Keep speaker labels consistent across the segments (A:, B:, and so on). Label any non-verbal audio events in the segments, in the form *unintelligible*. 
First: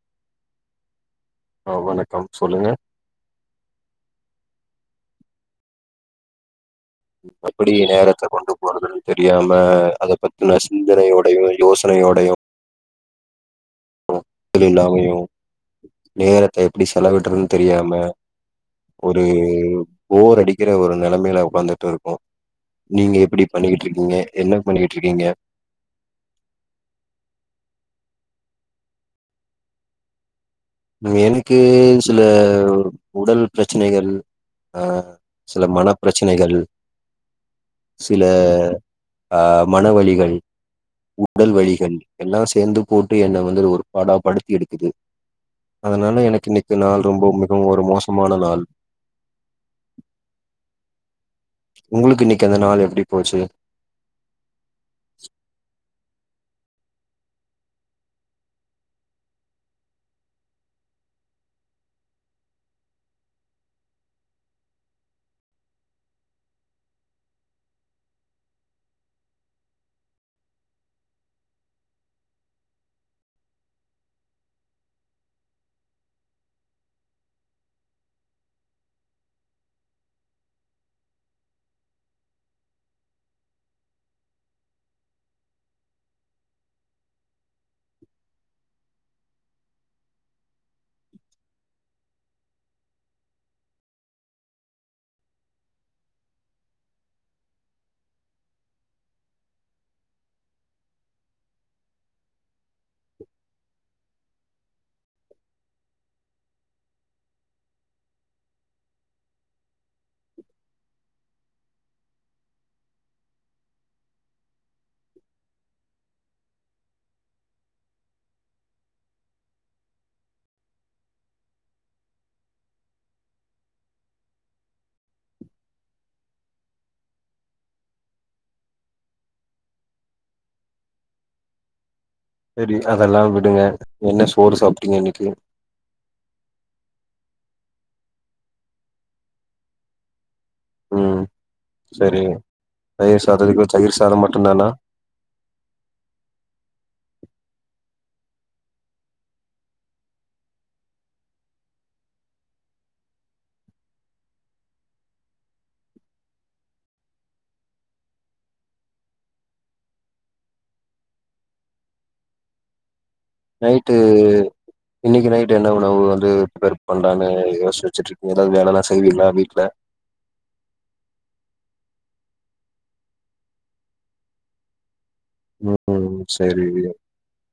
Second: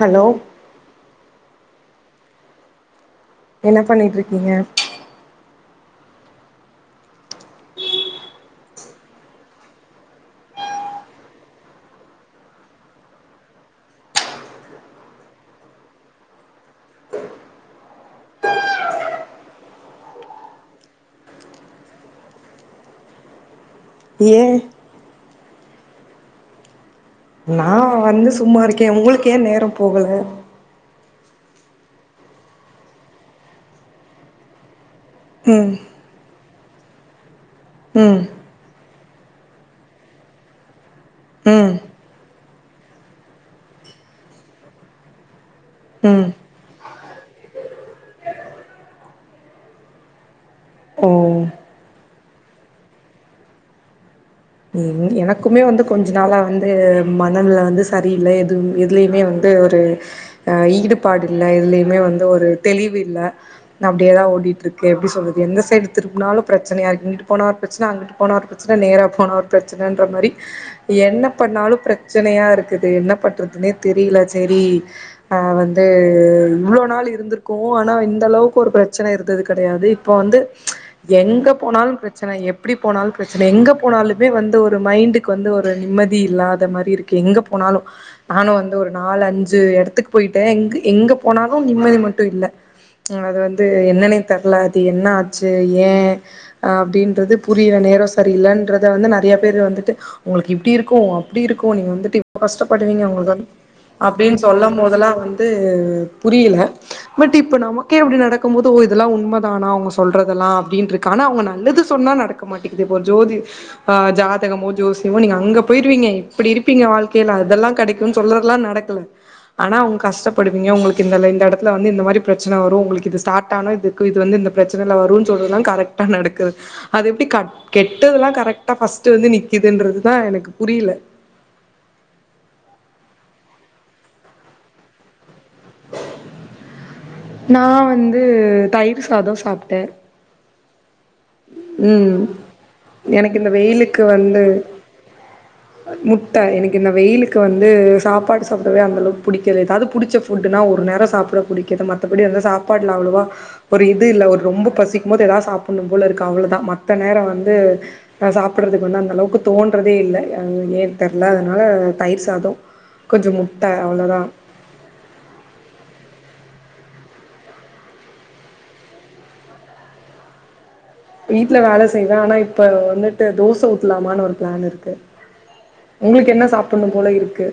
A: hello
B: ஆ வணக்கம் சொல்லுங்க
A: என்ன பண்ணிட்ருக்கீங்க
B: எப்டி நேரத்த கொண்டு போறதுன் தெரியாம அத பத்தினா சிந்தனையோடையு யோசனையோடையு *unintelligible* இல்லாமையும் நேரத்தை எப்டி செலவிடுறன்னு தெரியாம ஒரு போர் அடிக்கிற ஒரு நிலைமையில உகாந்துட்டு இருக்கோம் நீங்க எப்டி பண்ணிக்கிட்டு இருக்கீங்க
A: ஏ
B: என்ன பண்ணி ட்டு இருக்கீங்க
A: நா வந்து சும்மா இருக்கே உங்களுக்கு ஏன் நேரம் போகல
B: எனக்கு சில உடல் பிரச்சனைகள் ஆ சில
A: ம்
B: மனப் பிரச்சனைகள்
A: ம்
B: சில ஆ மன வலிகள் உடல்
A: ம்
B: வழிகள் எல்லாம் சேந்து போட்டு என்ன வந்து ஒரு பாாடா படுத்தி எடுக்குது அதனால
A: ம்
B: எனக்கு இன்னைக்கு நாள் ரொம்ப மிகவும் ஒரு மோசமான நாள்
A: ஓ
B: உங்களுக்கு இன்னைக்கி அந்த நாள் எப்டி போச்சு
A: எனக்குமே வந்து கொஞ்ச நாளா வந்து மனநல வந்து சரியில்ல எது எதுலேயுமே வந்து ஒரு ஹ ஈடுபாடு இல்ல இதுலயுமே வந்து ஒரு தெளிவு இல்ல அப்டியேதா ஓடிட்டு இருக்கு எப்டி சொல்றது எந்த சைடு திருப்பினாலு பிரச்சனை யாக்கு இங்கிட்டு போனா பிரச்சனை அங்கட்டு போன ஒரு பிரச்சனை நேரா போன ஒரு பிரச் ன்ற மாதிரி என்ன பண்ணாலு பிரச்சனையா இருக்குது என்ன பண்றதுன்னே தெரியல சேரி ஆஹ வந்து இவ்வளோவு நாள் இருந்திருக்கோ ஆனா இந்த அளவுக்கு ஒரு பிரச்சனை இருந்தது கெடையாது இப்ப வந்து எங்க போனாலு பிரச்சன எப்டி போனாலு பிரச்சன எங்க போனாலுமே வந்து ஒரு மைண்டுக்கு வந்து ஒரு நிம்மதி இல்லாத மாரி இருக்கு எங்க போனாலு நானு வந்து ஒரு நாலு அஞ்சு எடத்துக்கு போயிட்டே எங்க போனாலு நிம்மதி மட்டு இல்ல அது வந்து என்னனே தெர்ல து என்ன ஆச்சு ஏ அப்டின்றது புரிய நேர சரி இல்ன்றத வந்து நெறைய பேர் வந்துட்டு உங்களுக்கு இப்டி இருக்கு அப்டி இருக்கு நீங்க வந்துட்டு ப கஷ் படுவிங்க உங்க அப்டின்னு சொல்ல போதெல்லா வந்து புரியில பட் இப்ப நமக்கே அப்டி நடக்கும் போது ஓ இதெல்லா உண்மதானா அவங்க சொல்றதெல்லா அப்டின்னு இருக்கு ஆனா அவங்க நல்லது சொன்னா நடக்க மாட்டேக்குது இப்போ ஜோதி ஆஹ் ஜா புத்தகமோ ஜோசோ நீங்க அங்க போயிருவீங்க இப்டி இருப்பீங்க வாழ்க்கையில அதெல்லா கடைக்கு சொல்றதுல்லா நடக்கல ஆனா அவங்க கஷ்டப்படுவிங்க உங்களுக்கு இந்த எடத்துல வந்து இந்த மாதிரி பிரச்சனை வரு உங்களுக்கு ஆது பிரச்ச வரு சொறா கரெகா நடக்குது அது எப்டி கெட்டல்லா கரெக்ட்டா இது வந்து நிக்குதுன்றதுதா எனக்கு புரில
B: சரி அதெல்லா விடுங்க என்ன சோறு சாப்ட்டீங்க இன்னக்கி
A: நா வந்து தயிர் சாத சாப்ட
B: ம்
A: ம்
B: சரி தயிர்
A: எனக்கு இந்த
B: சாதத்துக்கு தயிர்
A: வெயிலுக்கு
B: சாதம்
A: வந்து
B: மட்டுந்தானா
A: முட்ட எனக்கு இந்த வெயிலு க்கு வந்து சாப்பாடு சாப்டவே அந்தளவுக்கு புடிக்கல ஏதாவது புடிச்ச ஃபுட் னா ஒரு நேரம் சாப்ட புடிக்கிது மத்தபடி வந்த சாப்பாடுல அவ்ளோவா ஒரு இது இல்ல ஒரு ரொம்ப பசிக்கும் போது ஏதாவது சாப்பனு வ்ளோதுக்கா அவ்ளோதா மத்த நேர வந்து சாப்பிட்றதுக்கு வந்து அந்த அளவுக்கு தோன்றதே இல்ல ஏன் தெர்ல அதனால தயிர் சாத
B: நைட்டு இன்னைக்கு நைட்டு என்ன உணவு வந்து *unintelligible* கொண்டானனு யோசிச்சு வச்சுட்டு இருக்கீங்க ஏதாவது வேல எல்லா செய்வீல வீட்ல
A: வீட்டுல வேல செய்வ ஆனா இப்ப வந்துட்டு தோச ஊத்தலாமான்னு ஒரு பிளான் இருக்கு
B: ம்
A: உங்களுக்கு என்ன
B: சரி
A: சாப்புட்ணும் போல இருக்கு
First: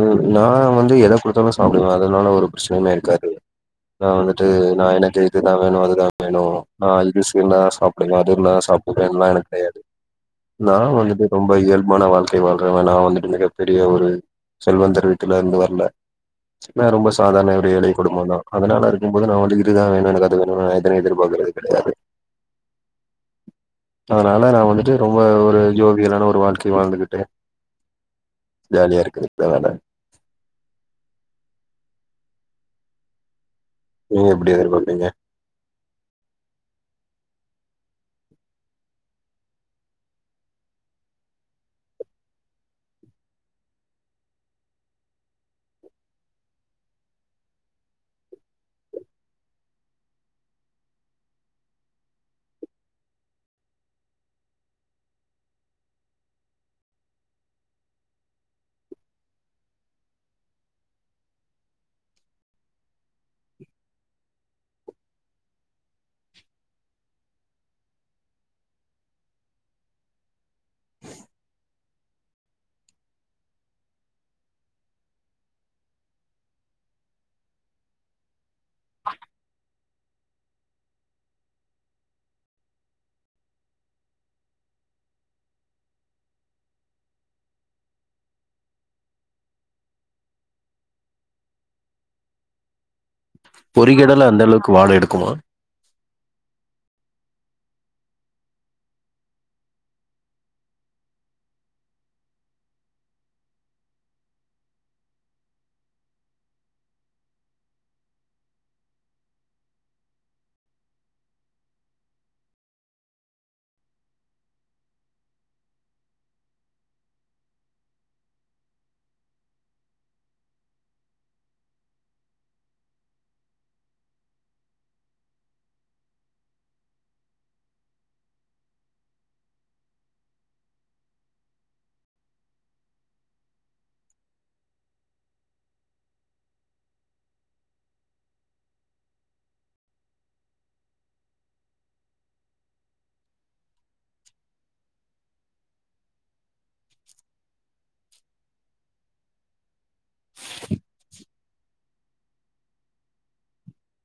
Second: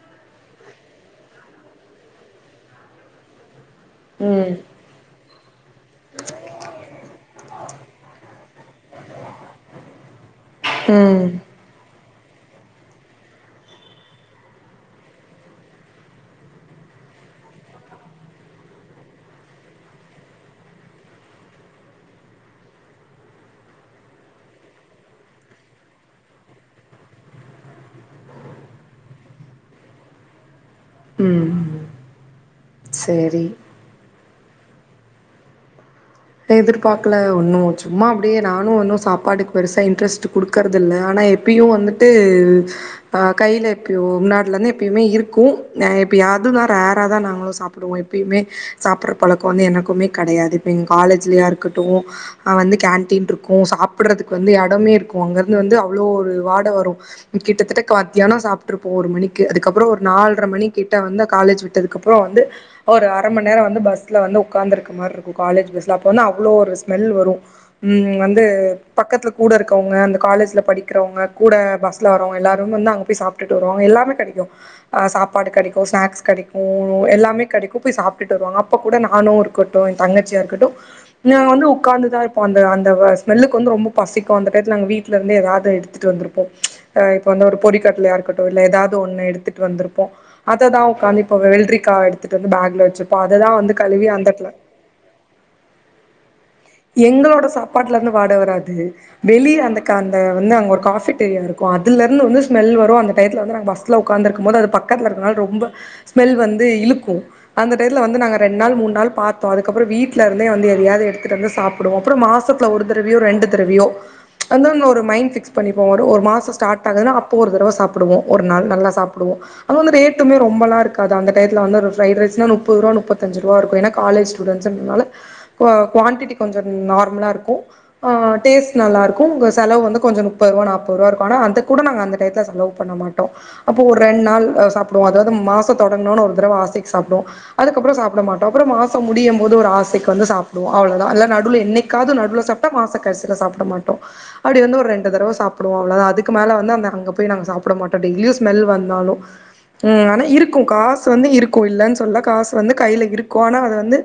B: உம் நா வந்து எத கொடுத்தாலு ச ப்டுவே அதனால ஒரு பிரச்சனையுமே இருக்காது நா வந்துட்டு
A: ம்
B: நா எனக்கு இதுதா வேணு அதுதா வேணு ஆஹ் இது ன்னா சாப்டுவன் அதுன்ன சாப்பிடுவேல்லா எனக்கு தெரியாது நா வந்துட்டு
A: ம்
B: ரொம்பா இயல்பானவ றன் நான் வந்துட்டு மிகப்பெரிய ஒரு செல்வந்தர் விட்டுல இருந்து வரல நா ரொம்ப சாதாரண ஒரு ஏழை குடும்பம் தா அதனால இருக்கும்போது நா வந்து இதா வேணு எனக்குை வேணும்ன் எனை எதிர்பார்க்கறது கெடையாது அதனால நா வந்துட்டு ரொம்ப ஒரு ஜோவியலான ஒரு வாழ்க்கை வாழ்ந்துகிட்டே ஜாலியா இருக்குது ப்ப வேல
A: உம் சரி
B: நீங்க எப்டி எதிர் பாப்பிங்க
A: எதிர்பார்க்கல ஒன்னு சும்மா அப்டியே நானு ஒன்னு சாப்பாடுக்கு பெருசா இன்ட்ரெஸ்ட் குடுக்கறதுல்ல ஆனா எப்பயு வந்துட்டு அஹ் கையில எப்பியோ உநாட்டுல இருந்து எப்பயுமே இருக்கு எப்பியாவது தா ரேரா தா நாங்களு சாப்டுவோ எப்பயுமே சாப்பற பழக்க வந்து எனக்குமே கெடையாது காலேஜ்லய இருக்கட்டு அஹ் வந்து கேன்டீன் இருக்கு சாப்பிறதுக்கு வந்து இடமே இருக்கு அங்க இருந்து வந்து அவ்ளோ ஒரு வாட வரும் கிட்டத்தட்ட மத்தியான சாப்ட்டுருப்போ ஒரு மணிக்கு அதுக்கப்ற ஒரு நால்ர மணி கிட்ட வந்து காலேஜ் விட்டதுக்கப்புற வந்து ஒரு அரை மண்நேர வந்து பஸ்ல வந்து உகார்ந்துருக்க மாரி இருக்கு காலேஜ் பஸ் ப்ப வந்து அவ்ளோ ஒரு ஸ்மெல் வரும் உம் வந்து பக்கத்துல கூட இருக்கவங்க அந்த காலேஜ்ல படிக்கிறவங்க கூட பஸ்ல வரவங்க எல்லாரு வந்து அங்க போய் சாப்டுட்டு வருவோ எல்லாமே கடைக்கு ஹ சாப்பாடு கடைக்கு ஸ்நாக்ஸ் கடைக்கு எல்லாமே கடைக்கு போய் சாப்ட்டுட்டு வருவாங்க அப் ப்ப கூட நானு இருக் டு தங்கச்சியா இருக்கட் நா வந்து உட்காந்துதான் இப்போ அந்த அந்த ஸ்மெல்லுக்கு வந்து ரொம்ப பசிக்கு அந்த டைத்துல நாங்க வீட்டுல இருந்து எதாவது எடுத்துட்டு வந்தப்போ அஹ் இப்ப வந்து ஒரு பொறிக்கட்டலையயா இருக்கட்டு இல்ல ஏதாவது ஒண்ணு எடுத்துட்டுந்திருப்போ அததா உக்காந்து இப்ப வெல்ரிக்காய் எடுத்துட்டு வந்து பேக்ல வச்
B: பொறிகடலை அந்த அளவுக்கு வாட எடுக்குமா
A: எங்களோட சாப்பாட்டுல இருந்து வாட வராது வெளிய அந்த அந்த க வந்து அங்க ஒரு காஃபிடீரியா இருக்கு அதுல இருந்து வந்து ஸ்மெல் வரு அந்த டத்துல வந்து நாங்க பஸ்ல உக்காந்து இருக்கு போது அது பக்கத்துல இருக்கனால ரொம்ப ஸ்மெல் வந்து இழுக்கு அந்த டயத்துல வந்து நாங்க ரெண்டு நாள் மூணு நாள் பாத்தோ அதுக்கப்பற வீடல இருந்தே வந்து எரியாவது எடுத்து எங்க சாப்டுவோ அப்ரோ மாசத்துல எங்க ஒரு தடவயோ ரெண்டு தடவயோ அந்த அந்த ஒரு மைண்ட் பிக்ஸ் பண்ணிப்போ ஒ ஒரு மாச ஸ்டார்ட் ஆகுதுனா அப்போ ஒரு தடவ சாப்டுவோ ஒரு நாள் நல்லா சாப்டுவோ அதுமே ரேட்டுமே ரொம்பல இருக்காது அந்த டைத்துல வந்து பிரைட் ரைஸ்னா நுப்பது ருவா நுப்பத்தஞ்சு ருவா இருக்கு ஏனா காலேஜ் ஸ்டுடென்ட்ஸ்ன்ரனால *unintelligible* குவான்டிட்டி கொஞ்ச நார்மலாக இருக்கும் டேஸ்ட் நல்லாருக்கு உங்க செலவு வந்து கொஞ்ச முப்பது ரூவா நாற்பது ரூவா இருக்கு ஆனா அது கூட நாங்க அந்த டத்துல செலவு பண்ண மாட்டோ அப்போ ஒரு ரெண்டு நாள் சாப்டுவோ அதாவது மாத தொடங்கணுன்னு ஒரு தடவ ஆசக்கு சாப்டுவோ அதுக்கப்ற சாப்ட மாட்டோ அப்ற மாச முடியு போது ஒரு ஆசக்கு வந்து *inaudible* அவ்ளத நடுவுவில என்னைக்காவது நடுவில சாப்ட்டா மாச கரிசியில சாப்பிட மாட்டோம் அப்படி வந்து ஒரு ரெண்டு தடவை சாப்டுவோ அவ்ளவு அதுக்கு மேல வந்து அந்த அங்க போய் நாங்க சாப்பிட மாட்டோ டெய்லியு மெ வந்தாலும் உம் ஆனா இருக்கும் காசு வந்து இருக்கு இல்லு சொல்ல காசு வந்து கையில இருக்கு ஆனா அது வந்து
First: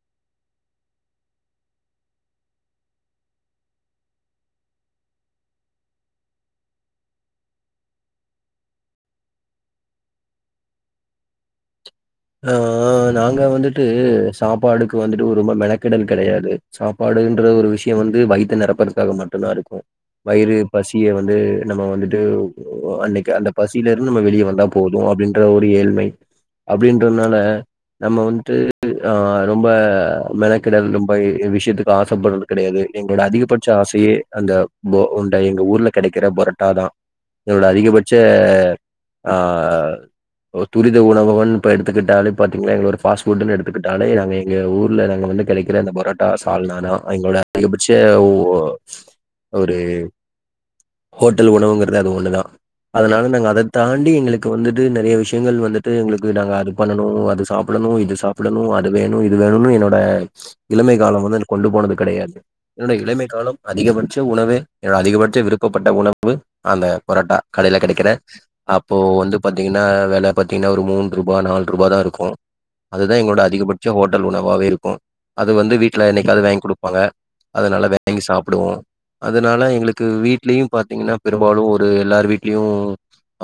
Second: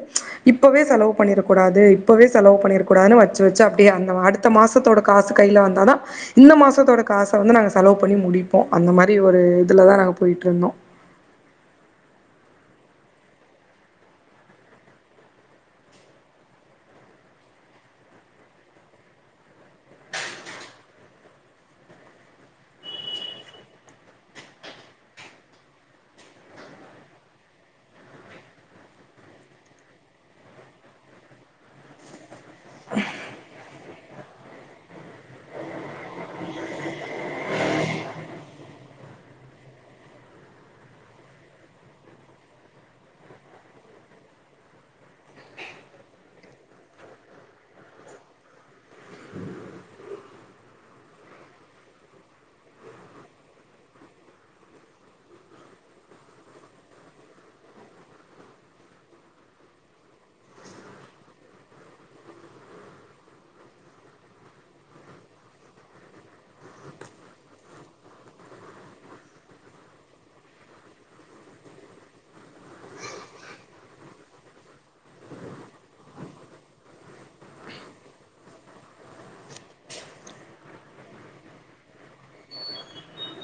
A: இப்பவே செலவு பண்ணிடக்கூடாது இப்பவே செலவு பண்ணிருக்கூடாதுன்னு வச்சு வச்சு அப்டியே அந்த அடுத்த மாசத்தோட காசு கையில வந்தாதா இந்த மாசத்தோட காசை வந்து நாங்க செலவு பண்ணி முடிப்போ அந்த மாரி ஒரு இதுலதா நாங்க போயிட்ருந்தோ
B: ஆஹ் நாங்க வந்துட்டு சாப்பாடுக்கு வந்துட்டு ரொம்ப மெனக்கெடல் கிடையாது சாப்பாடுன்ற ஒரு விஷயம் வந்து வயிறத்தறு நெரப்பதுக்காக மட்டுந்தா இருக்கு வயிறு பசிய வந்து நம்ம வந்துட்டு அன்னைக்கு அந்த பசியில இருந்து நம்ம வெளியே வந்தா போது அப்டின்ற ஒரு ஏழ்மை அப்படின்றதுனால நம்ம வந்துட்டு ஆஹ ரொம்ப மெனகிடல் ரொம்ப விஷயத்துக்கு ஆசைப்படுறது கெடையாது எங்களோட அதிகபட்ச ஆசையே அந்த அ உண்ட எங்கள் ஊர்ல கெடைக்கிற பொரட்டா தா எங்களோட அதிகபட்ச ஆஹ் ஒ துரித உணவுன் இப்ப எடுத்துக்கிட்டால எத்துக்கிட்ட எ ஊர்ல வ கெடைக்கிற அ பரோட்டா சால்ன தா எங்களோட அதிகபட்ச ஒரு ஹோட்டல் உணவுங்கிறது அது ஒண்ணதா அதனால நா அதை தாண்டி எங்களுக்கு வந்துட்டு நெறைய விஷயங்கள் வந்துட்டு டாங்க அது பண்ணனு அது சாப்படணு இது சாப்படணு அது வேணு இது வேணும்னு என்னோட இளமை கால வந்து கொண்டு போனது கெடையாது என்னோட இளமை கால அதிகபட்ச உணவு அதிகபட்ச விருப்பப்பட்ட உணவு அந்த பொரோட்டா கடையில கெடைக்கிற அப்போ வந்து பாத்தீங்கன்னா வேல பாத்தீங்கன்னா ஒரு மூ ரூபாய் நாலு ரூபாய தா இருக்கும் அதுதா எங்களோட அதிகபட்ச ஹோட்டல் உணவாவே இருக்கும் அது வந்து வீட்ல என்னைக்காவது வாங்கி குடுப்பாங்க அதனால வாங்கி சாப்பிடுவோம் அதனால எங்களுக்கு வீட்லயும் பாத்தீங்கன்னா பெரும்பாலும் ஒரு எல்லார் வீட்லயும்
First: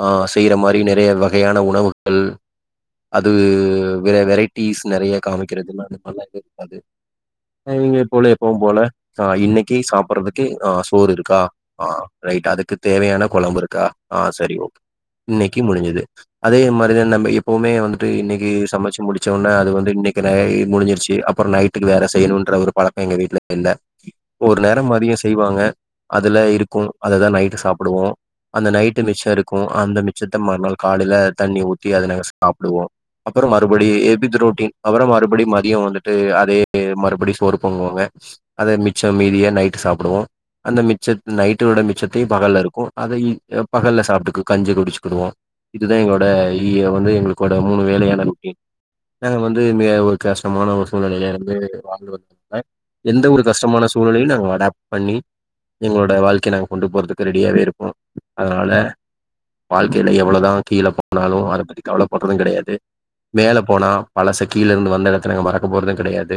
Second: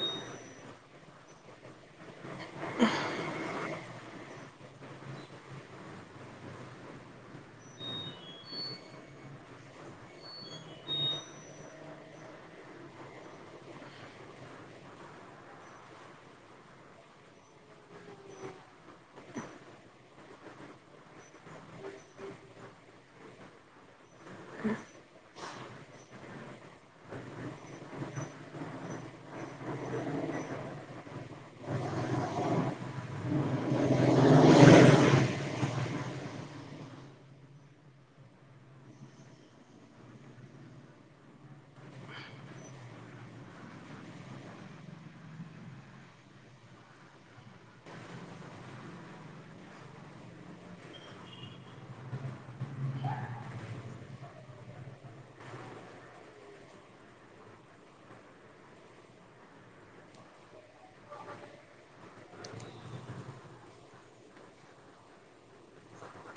B: ஆ செய்யற மாரி நெறைய வகையான உணவுகள் அது வெ வெரைட்டிஸ் நறைய காமிக்கிறதுன்ன நல்ல இருக்காது இவங்க போல எப்வும் போல ஆ இன்னைக்கு சாப்பிடுறதுக்கு ஆ சோறு இருக்கா ஆ ரைட் அதுக்கு தேவையான குழம்பு இருக்கா ஆ சரி ஓகே இன்னைக்கு முடிஞ்சது அதே மாரிதா நம்ம எப் எப்போவுமே வந்துட்டு இன்னைக்கு சமைச்சு முடிச்ச உடனே அது வந்து இன்னைக்கு முடிஞ்சிருச்சு அப்புறம் நைட்டுக்கு வேற செய்யணுன்ற ஒரு பழக்கம் எங்கள் வீட்ல இல்லை ஒரு நேரம் அதிகம் செய்வாங்க அதுல இருக்கும் அதைதா நைட்டு சாப்பிடுவோம் அந்த நைட்டு மிச்சம் இருக்கும் அந்த மிச்சத்தை மறுநாள் காலைல தண்ணி ஊற்றி அதை நாங்க சாப்பிடுவோம் அப்பறம் மறுபடி எப்டி இது ரொட்டீன் அப்பறம் மறுபடியும் மதியம் வந்துட்டு அதே மறுபடி சோறு பொங்குவாங்க அதை மிச்சம் மீதியா நைட்டு சாப்பிடுவோம் அந்த மிச்ச நைட்டோட மிச்சத்தையும் பகல்ல இருக்கும் அதை பகல்ல சாப்பிட்டுக்கு கஞ்சி குடிச்சுக்கிடுவோம் இதுதா எங்களோட இய வந்து எங்களோட மூணு வேலயான மீல் நாங்க வந்து மிக ஒரு கஷ்டமான ஒரு சூழ்நில இருந்து வாழ்ந்து வந்தவங்க எந்த ஒரு கஷ்டமான சூழ்நிலையும் நாங்க அடாப் பண்ணி எங்களோட வாழ்க்கைய நாங்க கொண்டு போறதுக்கு ரெடியாகவே இருப்போம் அதனால வாழ்க்கில எவ்ளோதா கீழே போனாலும் ஆரம்ப கவலைப்படுறதும் கடையாது மேலே போனா பழச கிழ இருந்து வந்த இடத்துல நாங்க மறக்க போறதும் கிடையாது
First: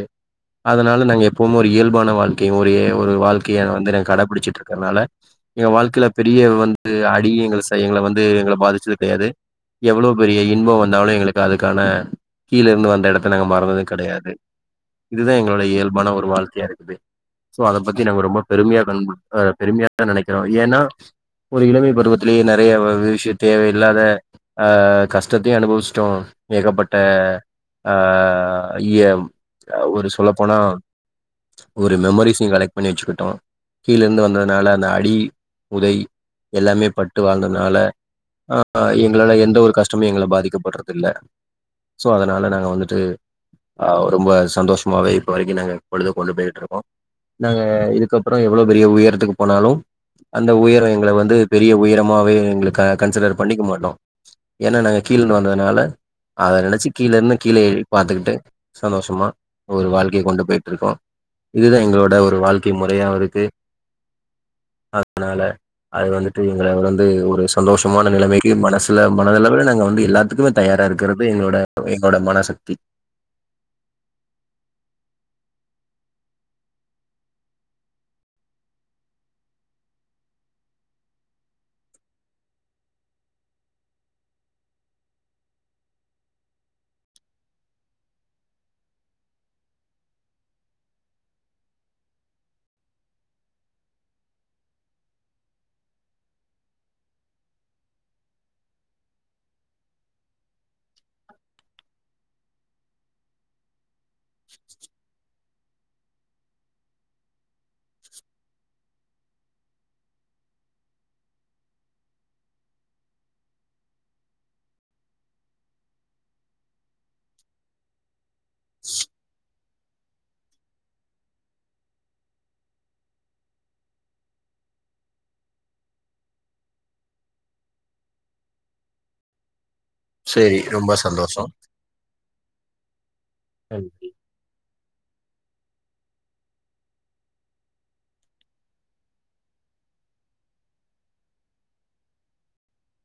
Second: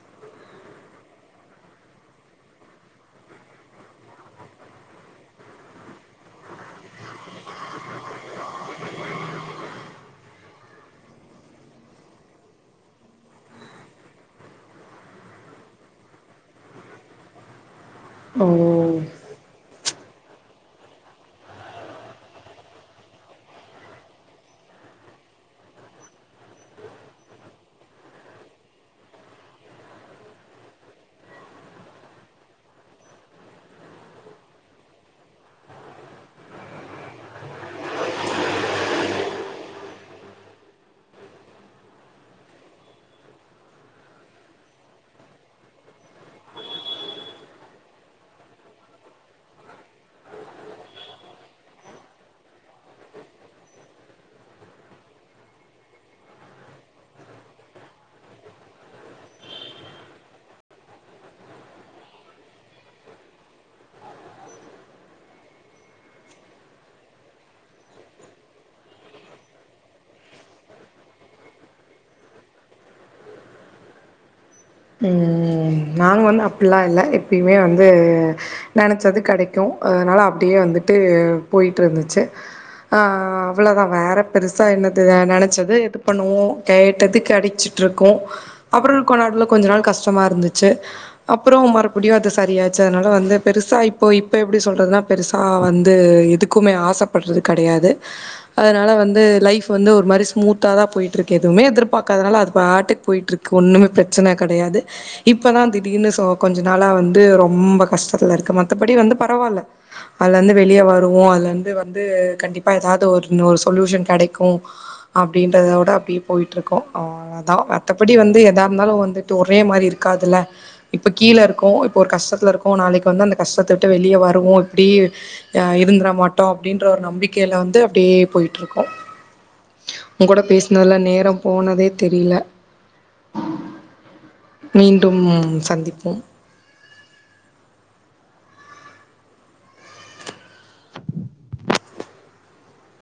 B: அதனால நாங்க எப்வும் ஒரு இயல்பான வாழ்க்கையையும் ஒரு வாழ்க்கைய வந்து கடைபிடிச்சிட்டு இருக்கிறதுனால எங்க வாழ்க்கைல பெரிய வந்து அடி எங்கள ச எங்கள வந்து எங்கள பாதிச்சது கடையாது எவ்ளோ பெரிய இன்பம் வந்தாலும் எங்களுக்கு அதுக்கான கீழ இருந்து வந்த இடத்த நாங்க மறந்தது கடையாது இதுதா எங்களோட இயல்பான ஒரு வாழ்க்கையா இருக்குது சோ அத பத்தி நாங்க ரொம்ப பெருமையா க
A: ஓ
B: பெருமையா நனைக்கிறோம் ஏன்னா ஒரு இளமை பருவத்திலேயே நறைய விஷய தேவையில்லாத ஆ கஷ்டத்தையும் அனுபவிச்சட்டோம் ஏகப்பட்ட அ இய ஒரு சொல்லப்போனா ஒரு மெமரிசையும் கலெக்ட் பண்ணி வச்சுக்கிட்டோம் கீழேருந்து வந்ததுனால அந்த அடி உதை எல்லாமே பட்டு வாழ்ந்ததுனால ஆ எங்களால எந்த ஒரு கஷ்ட டமும் எங்கள பாதிக்கப்பட்றது இல்ல சோ அதனால நாங்க வந்துட்டு ஆ ரொம்ப சந்தோஷமாவே இப்ப வரைக்கும் நாங்க பொழுது கொண்டு போயிட்டு இருக்கோம் நாங்க இதுக்கப்புறம் எவ்ளோ பெரிய உயரத்துக்கு போனாலும் அந்த உயரம் எங்கள வந்து பெரிய உயரமாவே எங்க கன்சிடர் பண்ணிக்க மாட்டோம் ஏன்னா நாங்கள் கீழேு வந்ததுனால அத நினைச்சு கீழே இருந்து கீழே எழு பாத்துக்கிட்டு சந்தோஷமா ஒரு வாழ்க்கைய கொண்டு போய்ட்டு இருக்கோம் இதுதா எங்களோட ஒரு வாழ்க்கை முறையா இருக்கு அதனால அது வந்துட்டு எங்கள வந்து ஒரு சந்தோஷமான நிலைமைக்கு மனசுல மனதளவுல நாங்க வந்து எல்லாத்துக்குமே தயாரா இருக்கறது எங்களோட எங்களோட மனசக்தி
A: ம் நாங்க வந்து அப்பட்ல்லாம் இல்ல எப்பயுமே வந்து நனைச்சது கடைக்கும் அதனால அப்டியே வந்துட்டு போயிட்டு இருந்துச்சு ஆ அவ்ளோவுதா வேற பெருசா என்னது நினைச்சது இது பண்ணுவோம் கேட்டது கிடைச்சிட்டு இருக்கும் அப்புறம் கொஞ்ச நாள்ல கொஞ்ச நாள் கஷ்டமா இருந்துச்சு அப்பறோ மறுபடியும் அது சரியாச்சு அதனால வந்து பெருசா இப்ப இப்ப எப்படி சொல்றதுனா பெருசா வந்து எதுக்குமே ஆசைப்படுறது கடையாது அதனால வந்து லைஃப் வந்து ஒரு மாரி ஸ்மூத்தா தா போயிட்டு இருக்கு எதுவுமே எதிர்பாக்காதனால அது பாட்டுக்கு போயிட்டு இருக்கு ஒண்ணமே பிரச்ச பிரச்சன கடையாது இப்பதா திடீர்னு கொஞ்ச நாள வந்து ரொம்ப கஷ்டத்துல இருக்கு மத்தபடி வந்து பரவாயில்ல அதுலருந்து வெளியே வருவோம் அதுலருந்து வந்து கண்டிப்பா ஏதாவது ஒரு ஒரு சொல்யூஷன் கடைக்கும் அப்டின்றத விட அப்டியே போயிட்டு இருக்கும் அவ்ளோதா மத்தபடி வந்து எதாவது இருந்தாலும் வந்துட்டு ஒரே மாரி இருக்காதுல்ல இப்ப கீழே இருக்கும் இப்போ ஒரு கஷ்டத்துல இருக்கோ நாளைக்கு வந்து அந்த கஷ்டத்தை விட்டு வெளியே வருவோம் இப்டி அ இருந்துர மாட்டோம் அப்டின்ற ஒரு நம்பிக்கையில வந்து அப்டியே போயிட்டு இருக்கோம் உன் கூட
B: சரி ரொம்ப
A: பேசினதுல நேரம்
B: சந்தோஷம்
A: போனதே தெரியல
B: *unintelligible*
A: மீண்டும் சந்திப்போம்